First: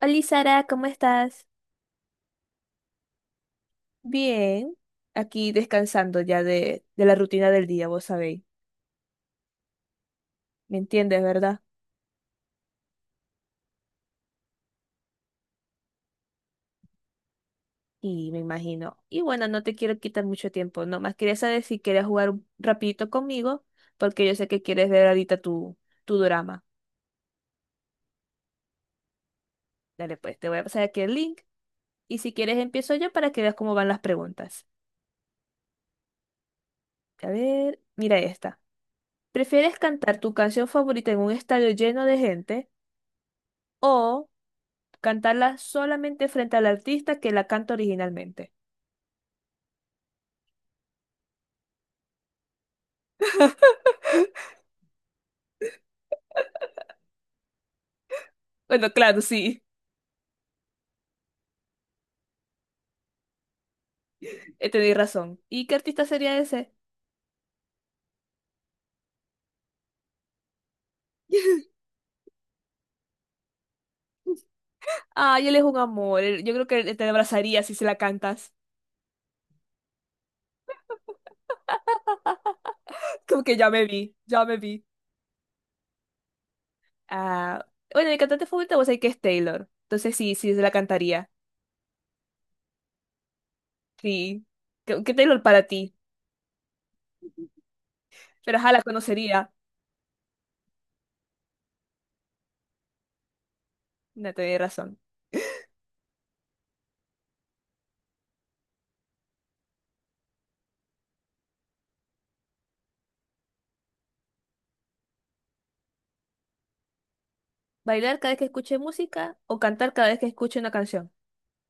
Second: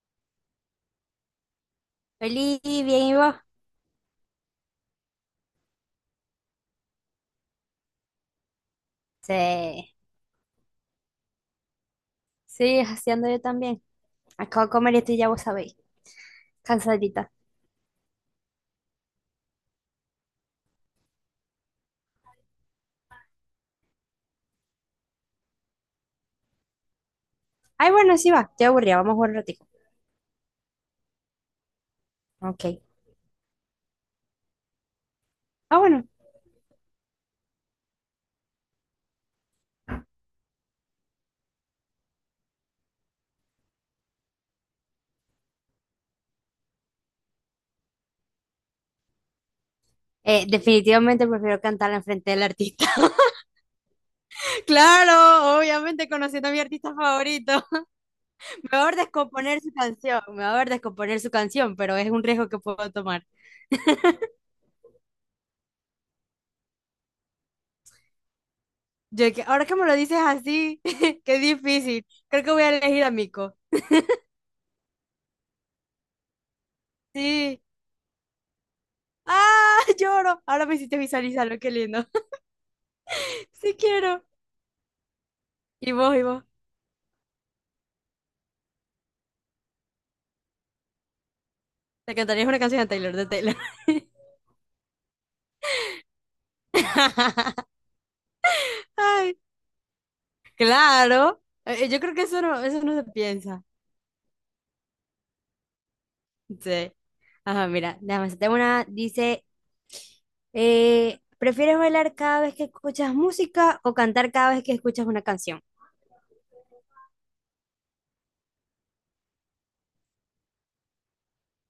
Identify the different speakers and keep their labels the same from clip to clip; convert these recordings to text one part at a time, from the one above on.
Speaker 1: Hola Sara, ¿cómo estás?
Speaker 2: Feliz, bien, ¿y vos?
Speaker 1: Bien, aquí descansando ya de la rutina del día, vos sabéis.
Speaker 2: Sí.
Speaker 1: ¿Me entiendes, verdad?
Speaker 2: Sí, así ando yo también. Acabo de comer y estoy ya vos sabéis. Cansadita.
Speaker 1: Y me imagino. Y bueno, no te quiero quitar mucho tiempo. Nomás quería saber si quieres jugar un rapidito conmigo, porque yo sé que quieres ver ahorita tu drama.
Speaker 2: Ay, bueno, sí va. Estoy aburrida, vamos a jugar un ratico.
Speaker 1: Dale, pues, te voy a pasar aquí el link. Y si quieres,
Speaker 2: Ok.
Speaker 1: empiezo yo para que veas cómo van las preguntas.
Speaker 2: Ah, bueno.
Speaker 1: A ver, mira esta. ¿Prefieres cantar tu canción favorita en un estadio lleno de gente o cantarla solamente frente al artista que la canta originalmente?
Speaker 2: Definitivamente prefiero cantarla enfrente del artista. Claro, obviamente conociendo a mi artista favorito.
Speaker 1: Bueno,
Speaker 2: Mejor
Speaker 1: claro,
Speaker 2: descomponer
Speaker 1: sí,
Speaker 2: su canción, mejor descomponer su canción, pero es un riesgo que puedo tomar.
Speaker 1: tenéis razón. ¿Y qué artista sería ese?
Speaker 2: Yo que ahora que me lo dices así, qué difícil. Creo que voy a elegir a Mico.
Speaker 1: Ay, él es un amor. Yo creo que él te
Speaker 2: Sí.
Speaker 1: abrazaría si se la cantas.
Speaker 2: Ah, lloro. Ahora me hiciste visualizarlo, qué lindo.
Speaker 1: Como que ya
Speaker 2: Sí
Speaker 1: me vi,
Speaker 2: quiero.
Speaker 1: ya me vi.
Speaker 2: Y vos, y vos.
Speaker 1: Ah, bueno, mi cantante favorita vos sabés que es Taylor. Entonces sí, sí, se la cantaría.
Speaker 2: Te cantarías una canción de Taylor, de Taylor.
Speaker 1: Sí. ¿Qué Taylor para ti? Pero ajá, la
Speaker 2: Ay,
Speaker 1: conocería.
Speaker 2: claro. Yo creo que eso no se piensa.
Speaker 1: No, tenés razón.
Speaker 2: Sí. Ajá, mira, déjame hacerte una. Dice, ¿prefieres bailar cada vez que escuchas música o cantar cada vez que escuchas una canción?
Speaker 1: ¿Bailar cada vez que escuche música o cantar cada vez que escuche una canción?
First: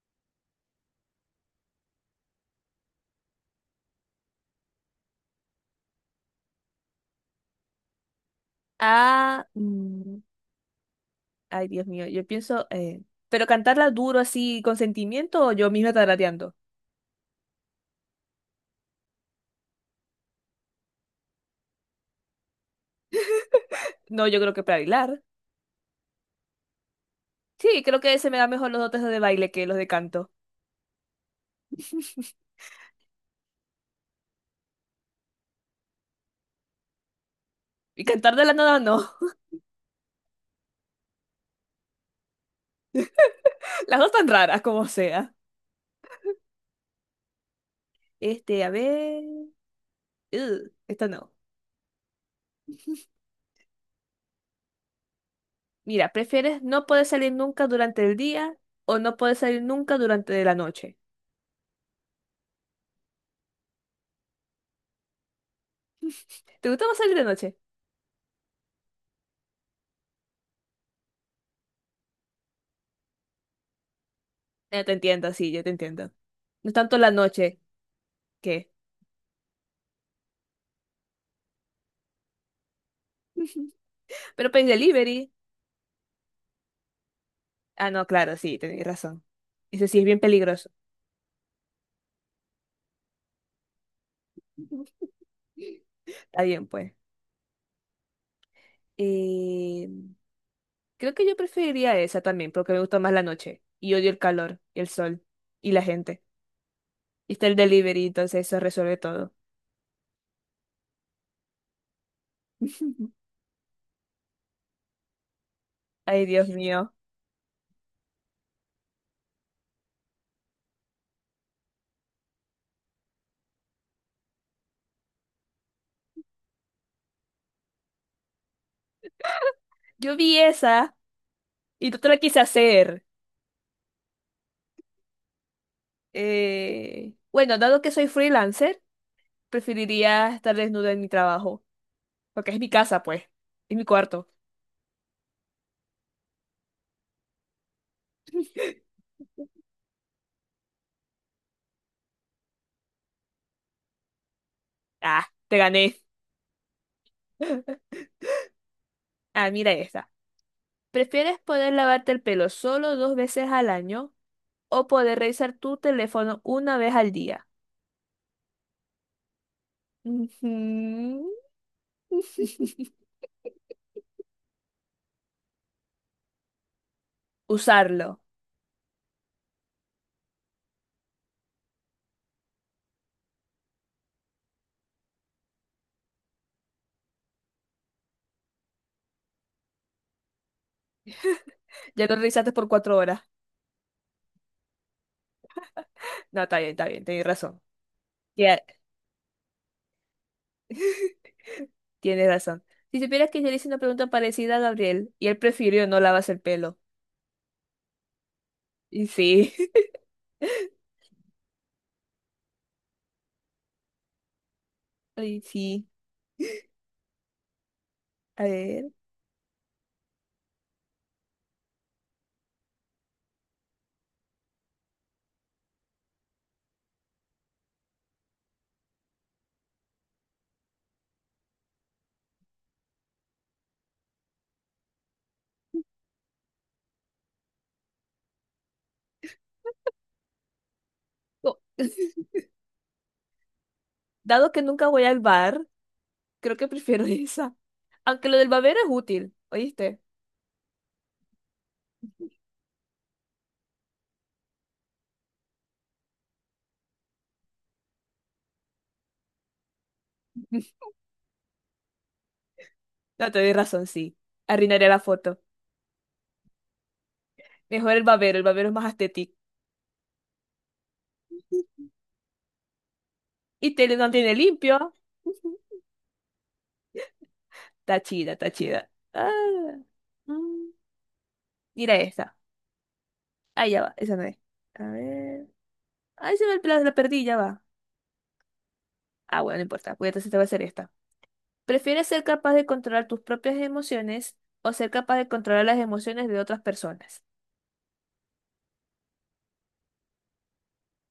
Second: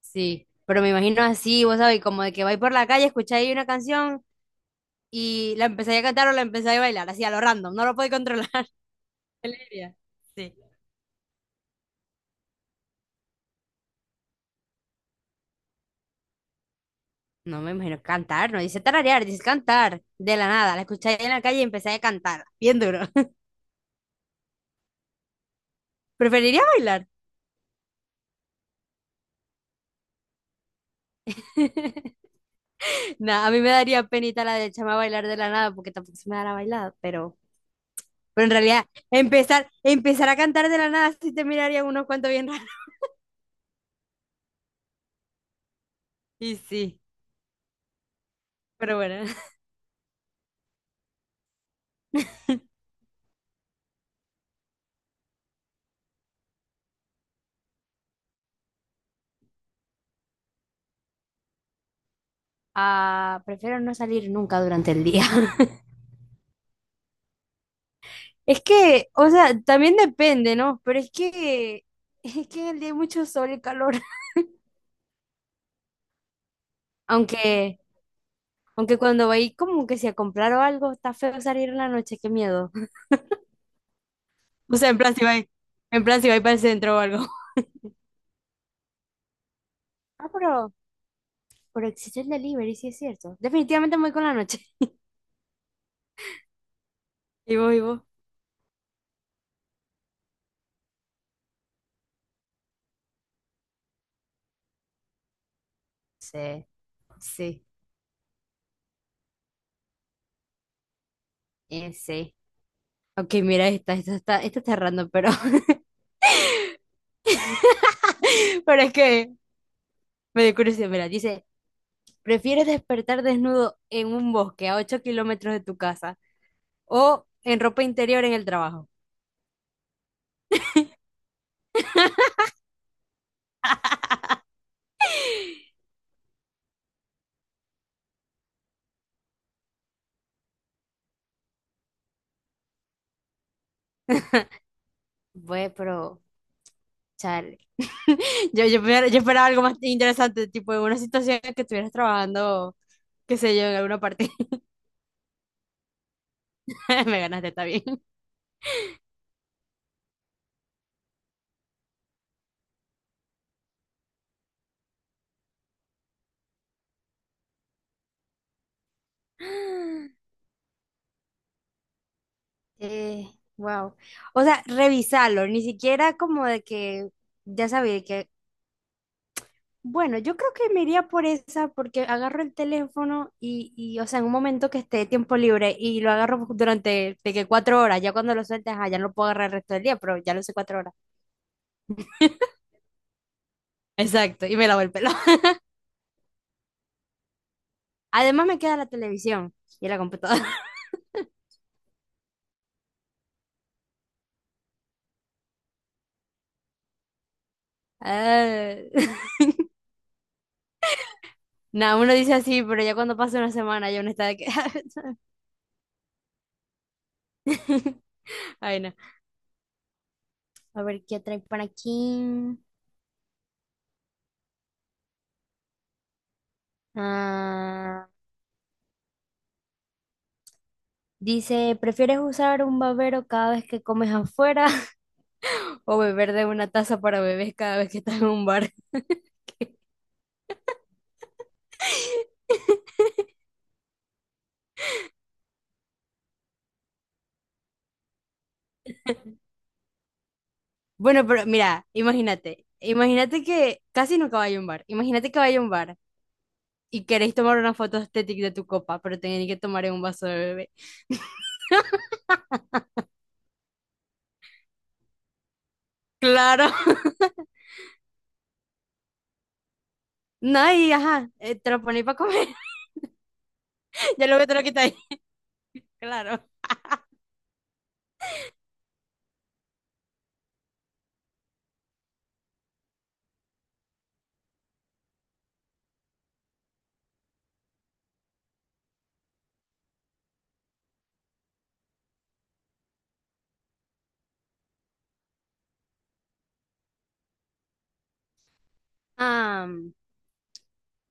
Speaker 2: Sí, pero me imagino así, vos sabés, como de que vais por la calle, escucháis una canción y la empezáis a cantar o la empezáis a bailar, así a lo random, no lo podéis controlar.
Speaker 1: Ah,
Speaker 2: Qué alegría. Sí.
Speaker 1: ay, Dios mío, yo pienso, pero cantarla duro así con sentimiento o yo misma tarareando.
Speaker 2: No me imagino cantar, no dice tararear, dice cantar. De la nada, la escuché en la calle y empecé a cantar, bien duro.
Speaker 1: No, yo creo que para bailar.
Speaker 2: ¿Preferiría bailar?
Speaker 1: Sí, creo que se me da mejor los dotes de baile que los de canto.
Speaker 2: No, a mí me daría penita la de echarme a bailar de la nada porque tampoco se me da la bailada,
Speaker 1: Y cantar de
Speaker 2: pero en
Speaker 1: la nada
Speaker 2: realidad
Speaker 1: no.
Speaker 2: empezar a cantar de la nada sí te mirarían unos cuantos bien raros.
Speaker 1: Las dos tan raras como sea.
Speaker 2: Y sí,
Speaker 1: Este, a
Speaker 2: pero
Speaker 1: ver.
Speaker 2: bueno.
Speaker 1: Ugh, esta no. Mira, ¿prefieres no poder salir nunca durante el día o no poder salir nunca durante la noche?
Speaker 2: Ah, prefiero no salir nunca durante el día.
Speaker 1: ¿Te gusta más salir de noche?
Speaker 2: Es que, o sea, también depende, ¿no? Pero es que en el día hay mucho sol y calor.
Speaker 1: Ya te entiendo, sí, yo te entiendo. No es tanto la noche
Speaker 2: Aunque…
Speaker 1: que.
Speaker 2: Aunque cuando va ahí como que si a comprar o algo, está feo salir en la noche, qué miedo.
Speaker 1: Pero Pay
Speaker 2: O sea,
Speaker 1: Delivery.
Speaker 2: en plan si va ahí para el centro o algo.
Speaker 1: Ah, no, claro, sí, tenéis razón. Ese sí es bien
Speaker 2: Ah,
Speaker 1: peligroso.
Speaker 2: pero existe el delivery, sí es cierto. Definitivamente me voy con la noche.
Speaker 1: Está bien, pues.
Speaker 2: Y vos, y vos.
Speaker 1: Eh, Creo que yo preferiría esa también, porque me gusta más la noche. Y odio el calor, y el sol, y la gente.
Speaker 2: Sí,
Speaker 1: Y está el
Speaker 2: sí,
Speaker 1: delivery, entonces eso resuelve todo.
Speaker 2: sí. Ok, mira esta, esta está random, pero,
Speaker 1: Ay, Dios mío.
Speaker 2: pero es que me dio curiosidad. Mira, dice, ¿prefieres despertar desnudo en un bosque a 8 kilómetros de tu casa o en ropa interior en el trabajo?
Speaker 1: Yo vi esa y no te la quise hacer. Bueno, dado que soy freelancer, preferiría estar desnuda en mi trabajo, porque es mi casa, pues. Es mi cuarto.
Speaker 2: Bueno, pero, yo esperaba algo más interesante, tipo en una situación en que estuvieras trabajando, qué sé yo, en alguna parte.
Speaker 1: Ah, te gané.
Speaker 2: Me ganaste, está bien.
Speaker 1: Ah, mira esta. ¿Prefieres poder lavarte el pelo solo dos veces al año o poder revisar tu teléfono una vez al día? Ujú.
Speaker 2: Eh, wow. O sea, revisarlo, ni siquiera como de que ya sabía
Speaker 1: Usarlo.
Speaker 2: que, bueno, yo creo que me iría por esa porque agarro el teléfono o sea, en un momento que esté tiempo libre y lo agarro durante de que 4 horas, ya cuando lo sueltas, ah, ya no lo puedo agarrar el resto del día, pero ya lo sé 4 horas.
Speaker 1: Ya lo revisaste por 4 horas.
Speaker 2: Exacto, y me lavo el pelo.
Speaker 1: No, está bien, tienes razón.
Speaker 2: Además
Speaker 1: Ya.
Speaker 2: me queda la televisión y la computadora.
Speaker 1: Tienes razón. Si supieras que yo le hice una pregunta parecida a Gabriel y él prefirió no lavarse el pelo.
Speaker 2: Ah,
Speaker 1: Y sí.
Speaker 2: nada, uno dice así, pero ya cuando pasa una semana ya uno está de que…
Speaker 1: Y sí. A
Speaker 2: Ay,
Speaker 1: ver.
Speaker 2: no. A ver, ¿qué trae por aquí? Ah, dice, ¿prefieres usar un babero cada vez que comes afuera o beber de una taza para bebés cada vez que estás en un bar?
Speaker 1: Oh. Dado que nunca voy al bar, creo que prefiero esa. Aunque lo del babero es útil, ¿oíste?
Speaker 2: Bueno, pero mira, imagínate, imagínate que casi nunca vaya a un bar, imagínate que vaya a un bar y queréis tomar una foto estética de tu copa, pero tenéis que tomar en un vaso de bebé.
Speaker 1: No, te doy razón, sí. Arruinaré la foto.
Speaker 2: Claro.
Speaker 1: Mejor el babero es más estético.
Speaker 2: No, y ajá, te lo ponéis para comer.
Speaker 1: Y te lo
Speaker 2: Ya
Speaker 1: mantiene
Speaker 2: luego te lo
Speaker 1: limpio.
Speaker 2: quitáis.
Speaker 1: Ujú.
Speaker 2: Claro.
Speaker 1: Está chida, está chida. Ah, mm. Mira esta. Ahí ya va, esa no es. A ver. Ahí se ve el plazo, la perdí, ya va. Ah, bueno, no importa. Pues entonces te va a hacer esta. ¿Prefieres ser capaz de controlar tus propias emociones o ser capaz de controlar las emociones de otras personas?
Speaker 2: Ah,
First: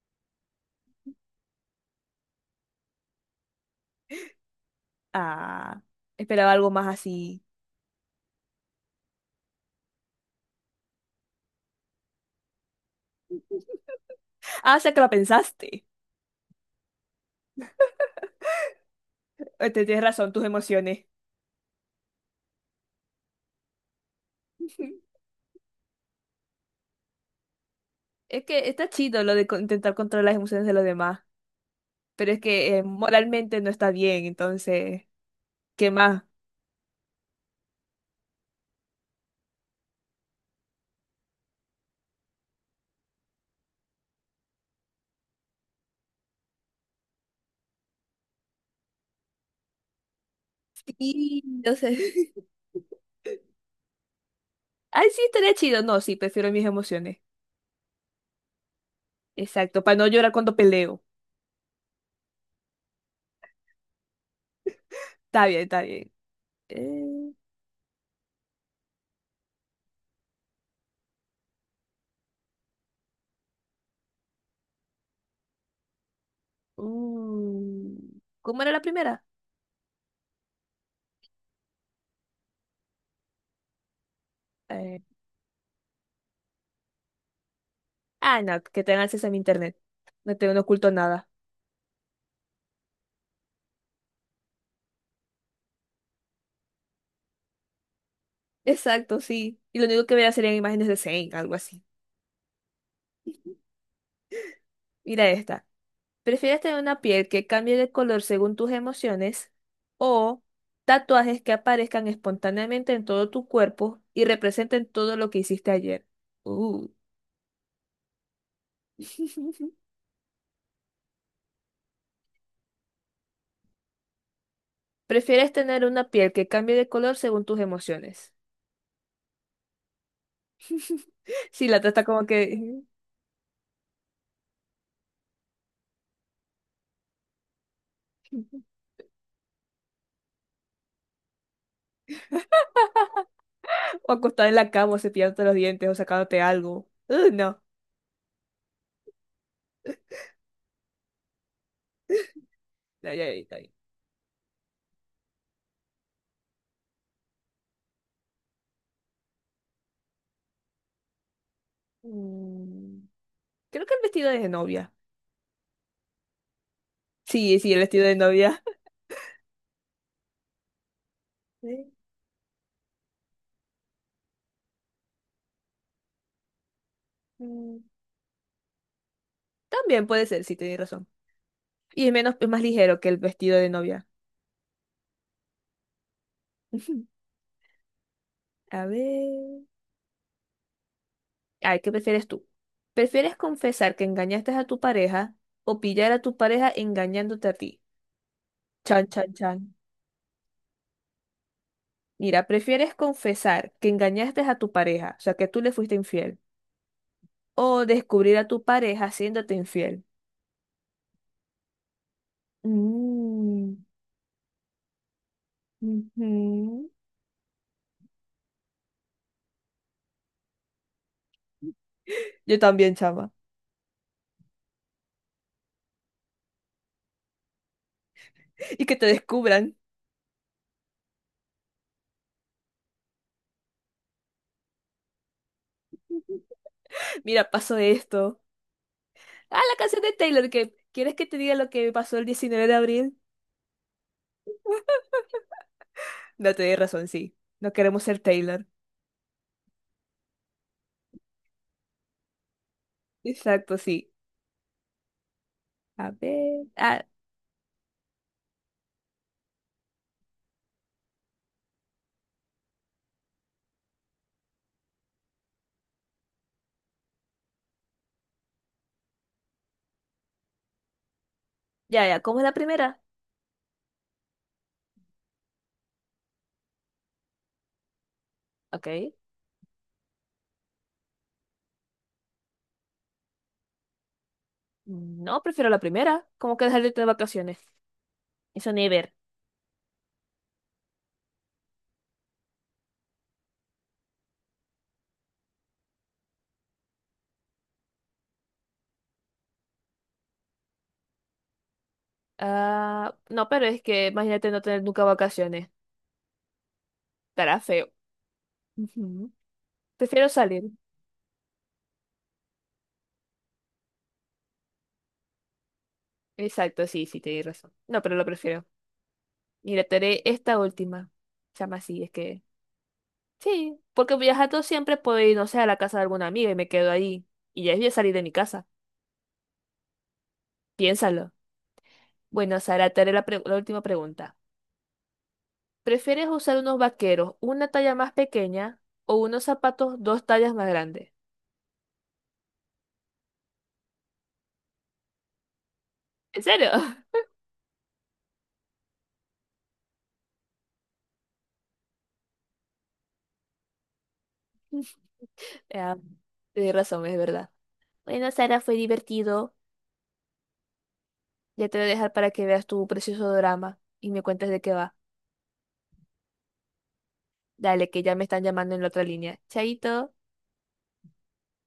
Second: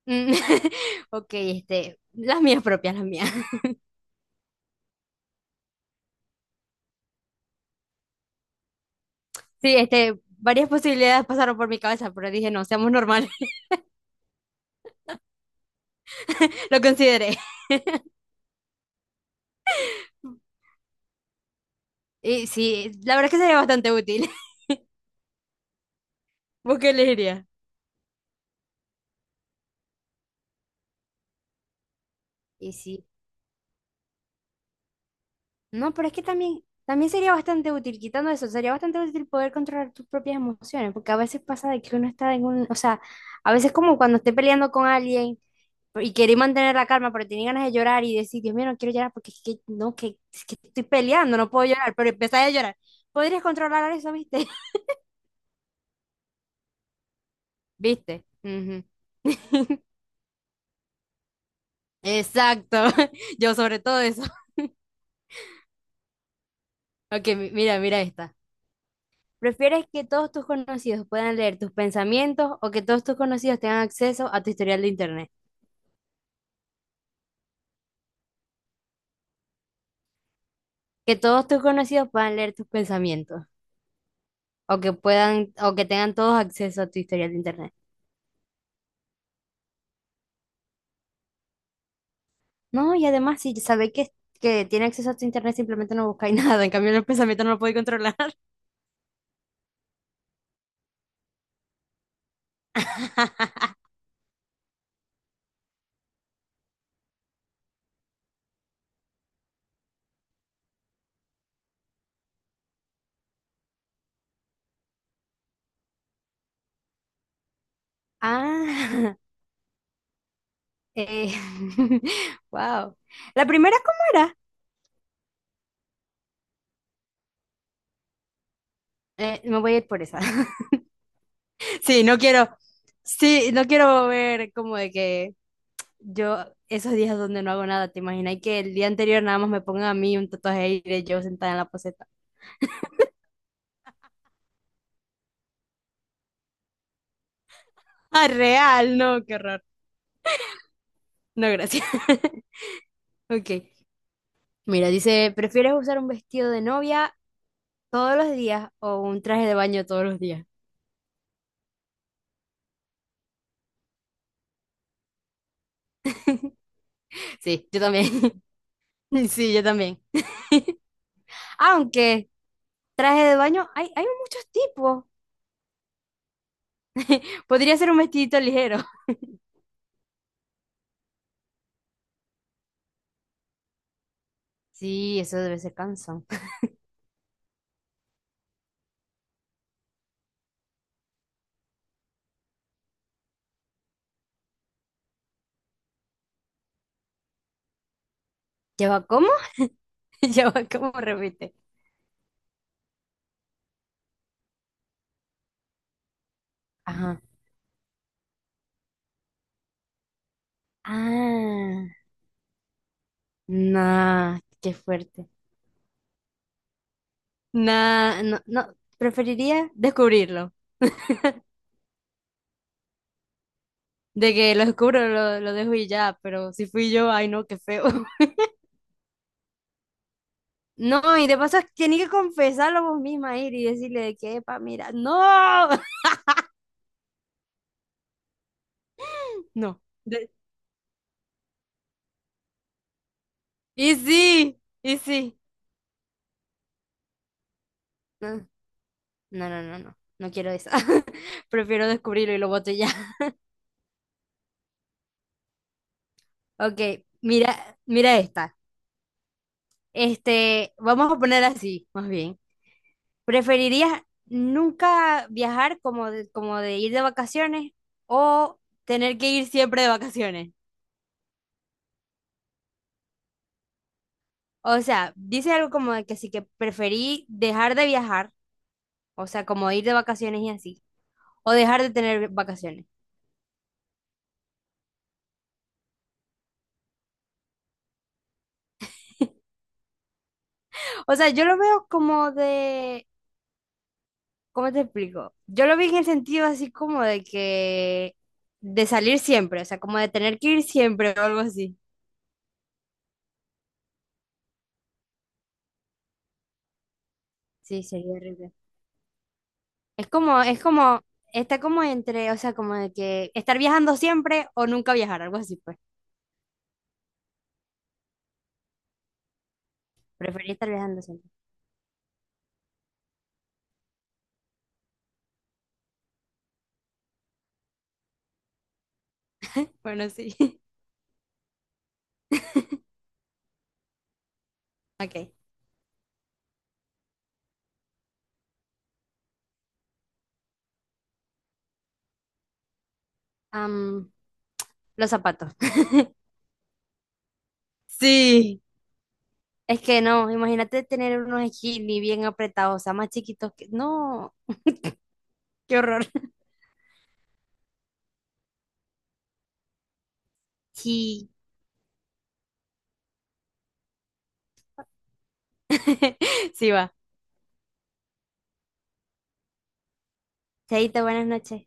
Speaker 2: mm, ok, este, las mías propias, las mías.
Speaker 1: Ah, esperaba algo más así.
Speaker 2: Sí, este, varias posibilidades pasaron por mi cabeza, pero dije, no, seamos normales.
Speaker 1: Ah, o sea que lo pensaste.
Speaker 2: Lo consideré.
Speaker 1: Te tienes razón, tus emociones.
Speaker 2: Y sí, la verdad es que sería bastante útil. ¿Vos qué elegirías?
Speaker 1: Es que está chido lo de intentar controlar las emociones de los demás, pero es
Speaker 2: Y
Speaker 1: que
Speaker 2: sí.
Speaker 1: moralmente no está bien, entonces, ¿qué
Speaker 2: No, pero es que
Speaker 1: más?
Speaker 2: también, también sería bastante útil, quitando eso, sería bastante útil poder controlar tus propias emociones, porque a veces pasa de que uno está en un, o sea, a veces como cuando esté peleando con alguien y quería mantener la calma, pero tenía ganas de llorar y decir, Dios mío, no quiero llorar porque es que, no, que, es que estoy peleando,
Speaker 1: Sí,
Speaker 2: no puedo
Speaker 1: no
Speaker 2: llorar,
Speaker 1: sé.
Speaker 2: pero empecé a llorar. ¿Podrías controlar eso, viste?
Speaker 1: Ay, sí, estaría chido. No, sí, prefiero mis emociones.
Speaker 2: ¿Viste? Ujú.
Speaker 1: Exacto, para no llorar cuando peleo.
Speaker 2: Exacto, yo sobre todo eso.
Speaker 1: Está bien, está bien.
Speaker 2: Ok,
Speaker 1: Eh,
Speaker 2: mira, mira esta. ¿Prefieres que todos tus conocidos puedan leer tus pensamientos o que todos tus conocidos tengan acceso a tu historial de internet?
Speaker 1: mm, ¿Cómo era la primera?
Speaker 2: Que todos tus conocidos puedan leer tus pensamientos
Speaker 1: Eh,
Speaker 2: o que tengan todos acceso a tu historial de internet.
Speaker 1: no, que tengan acceso a mi internet. No tengo, no oculto nada.
Speaker 2: No, y además, si sabéis que tiene acceso a tu internet, simplemente no buscáis nada. En cambio, el pensamiento no lo podéis controlar.
Speaker 1: Exacto, sí. Y lo único que voy a hacer serían imágenes de Zane, algo así. Mira esta. ¿Prefieres tener una piel que cambie de color según tus emociones o tatuajes que aparezcan espontáneamente en todo tu cuerpo y representen todo lo que hiciste ayer? Uh.
Speaker 2: Ah, eh, wow. ¿La primera cómo era?
Speaker 1: ¿Prefieres tener una piel que cambie de color según tus emociones?
Speaker 2: Me voy a ir por esa.
Speaker 1: Sí, la
Speaker 2: Sí,
Speaker 1: trata
Speaker 2: no
Speaker 1: como
Speaker 2: quiero,
Speaker 1: que...
Speaker 2: sí, no quiero ver como de que yo esos días donde no hago nada, ¿te imaginas y que el día anterior nada más me pongan a mí un tatuaje ahí de yo sentada en la poseta?
Speaker 1: O acostada en la cama, o cepillándote los dientes, o sacándote algo. No.
Speaker 2: Ah, real, no, qué horror. No, gracias.
Speaker 1: No, ya, ya,
Speaker 2: Ok.
Speaker 1: ya.
Speaker 2: Mira, dice, ¿prefieres usar un vestido de novia todos los días o un traje de baño todos los días?
Speaker 1: Mm, Creo que el vestido de novia. Sí,
Speaker 2: Sí,
Speaker 1: sí, el
Speaker 2: yo
Speaker 1: vestido de
Speaker 2: también.
Speaker 1: novia.
Speaker 2: Sí, yo también.
Speaker 1: Sí.
Speaker 2: Aunque traje de baño hay, hay muchos tipos. Podría
Speaker 1: Mm,
Speaker 2: ser un vestidito ligero.
Speaker 1: También puede ser, sí, tienes razón. Y es menos, es más ligero que el vestido de novia.
Speaker 2: Sí, eso debe ser cansón.
Speaker 1: A ver. Ay, ¿qué prefieres tú? ¿Prefieres confesar que engañaste a tu pareja o pillar a tu pareja engañándote a ti? Chan,
Speaker 2: ¿Lleva
Speaker 1: chan,
Speaker 2: cómo?
Speaker 1: chan.
Speaker 2: ¿Lleva cómo? Repite.
Speaker 1: Mira, ¿prefieres confesar que engañaste a tu pareja, o sea, que tú le fuiste infiel,
Speaker 2: Ajá.
Speaker 1: o descubrir a tu pareja haciéndote infiel?
Speaker 2: Ah,
Speaker 1: Mm,
Speaker 2: nah, qué fuerte.
Speaker 1: ujú.
Speaker 2: Nah, no, no, preferiría descubrirlo.
Speaker 1: Yo también, chama.
Speaker 2: De que lo descubro, lo dejo y ya, pero si fui yo, ay no, qué feo.
Speaker 1: Y que te descubran.
Speaker 2: No, y de paso tiene que confesarlo vos misma, ir y decirle de que, epa, mira, no,
Speaker 1: Mira, pasó esto. Ah, la
Speaker 2: no.
Speaker 1: canción de
Speaker 2: De-
Speaker 1: Taylor, que ¿quieres que te diga lo que pasó el 19 de abril?
Speaker 2: Y sí, y sí.
Speaker 1: No, tenéis razón, sí. No queremos ser
Speaker 2: No,
Speaker 1: Taylor.
Speaker 2: no, no, no, no, no quiero eso. Prefiero descubrirlo y lo boto ya.
Speaker 1: Exacto, sí. A ver.
Speaker 2: Ok,
Speaker 1: Ah,
Speaker 2: mira, mira esta. Este, vamos a poner así, más bien. ¿Preferirías nunca viajar como de ir de vacaciones o tener que ir siempre de vacaciones?
Speaker 1: ya, ya. ¿Cómo es la primera?
Speaker 2: O sea, dice algo como de que sí que preferí dejar de viajar.
Speaker 1: Ok.
Speaker 2: O sea, como ir de vacaciones y así. O dejar de tener vacaciones.
Speaker 1: No, prefiero la primera. ¿Cómo que dejar de tener vacaciones? Eso ni ver.
Speaker 2: O sea, yo lo veo como de… ¿Cómo te explico? Yo lo vi en el sentido así como de que… De salir siempre, o sea, como de tener que ir siempre o algo así.
Speaker 1: Ah, no, pero es que imagínate no tener nunca vacaciones. Estará
Speaker 2: Sí,
Speaker 1: feo.
Speaker 2: sería horrible.
Speaker 1: Ujú. Prefiero
Speaker 2: Es
Speaker 1: salir.
Speaker 2: como, está como entre, o sea, como de que estar viajando siempre o nunca viajar, algo así, pues.
Speaker 1: Exacto, sí, sí, tenéis razón. No, pero lo prefiero. Y le daré
Speaker 2: Preferí
Speaker 1: esta
Speaker 2: estar viajando
Speaker 1: última.
Speaker 2: siempre.
Speaker 1: Se llama así, es que. Sí, porque viajando siempre puedo ir, no sé, a la casa de alguna amiga y me quedo ahí. Y ya es bien salir de mi casa.
Speaker 2: Bueno, sí.
Speaker 1: Piénsalo. Bueno, Sara, te haré la última pregunta.
Speaker 2: Ok.
Speaker 1: ¿Prefieres usar unos vaqueros una talla más pequeña o unos zapatos dos tallas más grandes?
Speaker 2: Am, los zapatos.
Speaker 1: ¿En serio?
Speaker 2: Sí. Es que no, imagínate tener unos skinny bien apretados, o sea, más chiquitos que… No, qué
Speaker 1: Ya,
Speaker 2: horror.
Speaker 1: tienes razón, es verdad. Bueno, Sara, fue divertido.
Speaker 2: Sí,
Speaker 1: Ya te voy a dejar para que veas tu precioso drama y me cuentes de qué va.
Speaker 2: sí va.
Speaker 1: Dale, que ya me están llamando en la otra línea. Chaito.
Speaker 2: Chaito, buenas noches.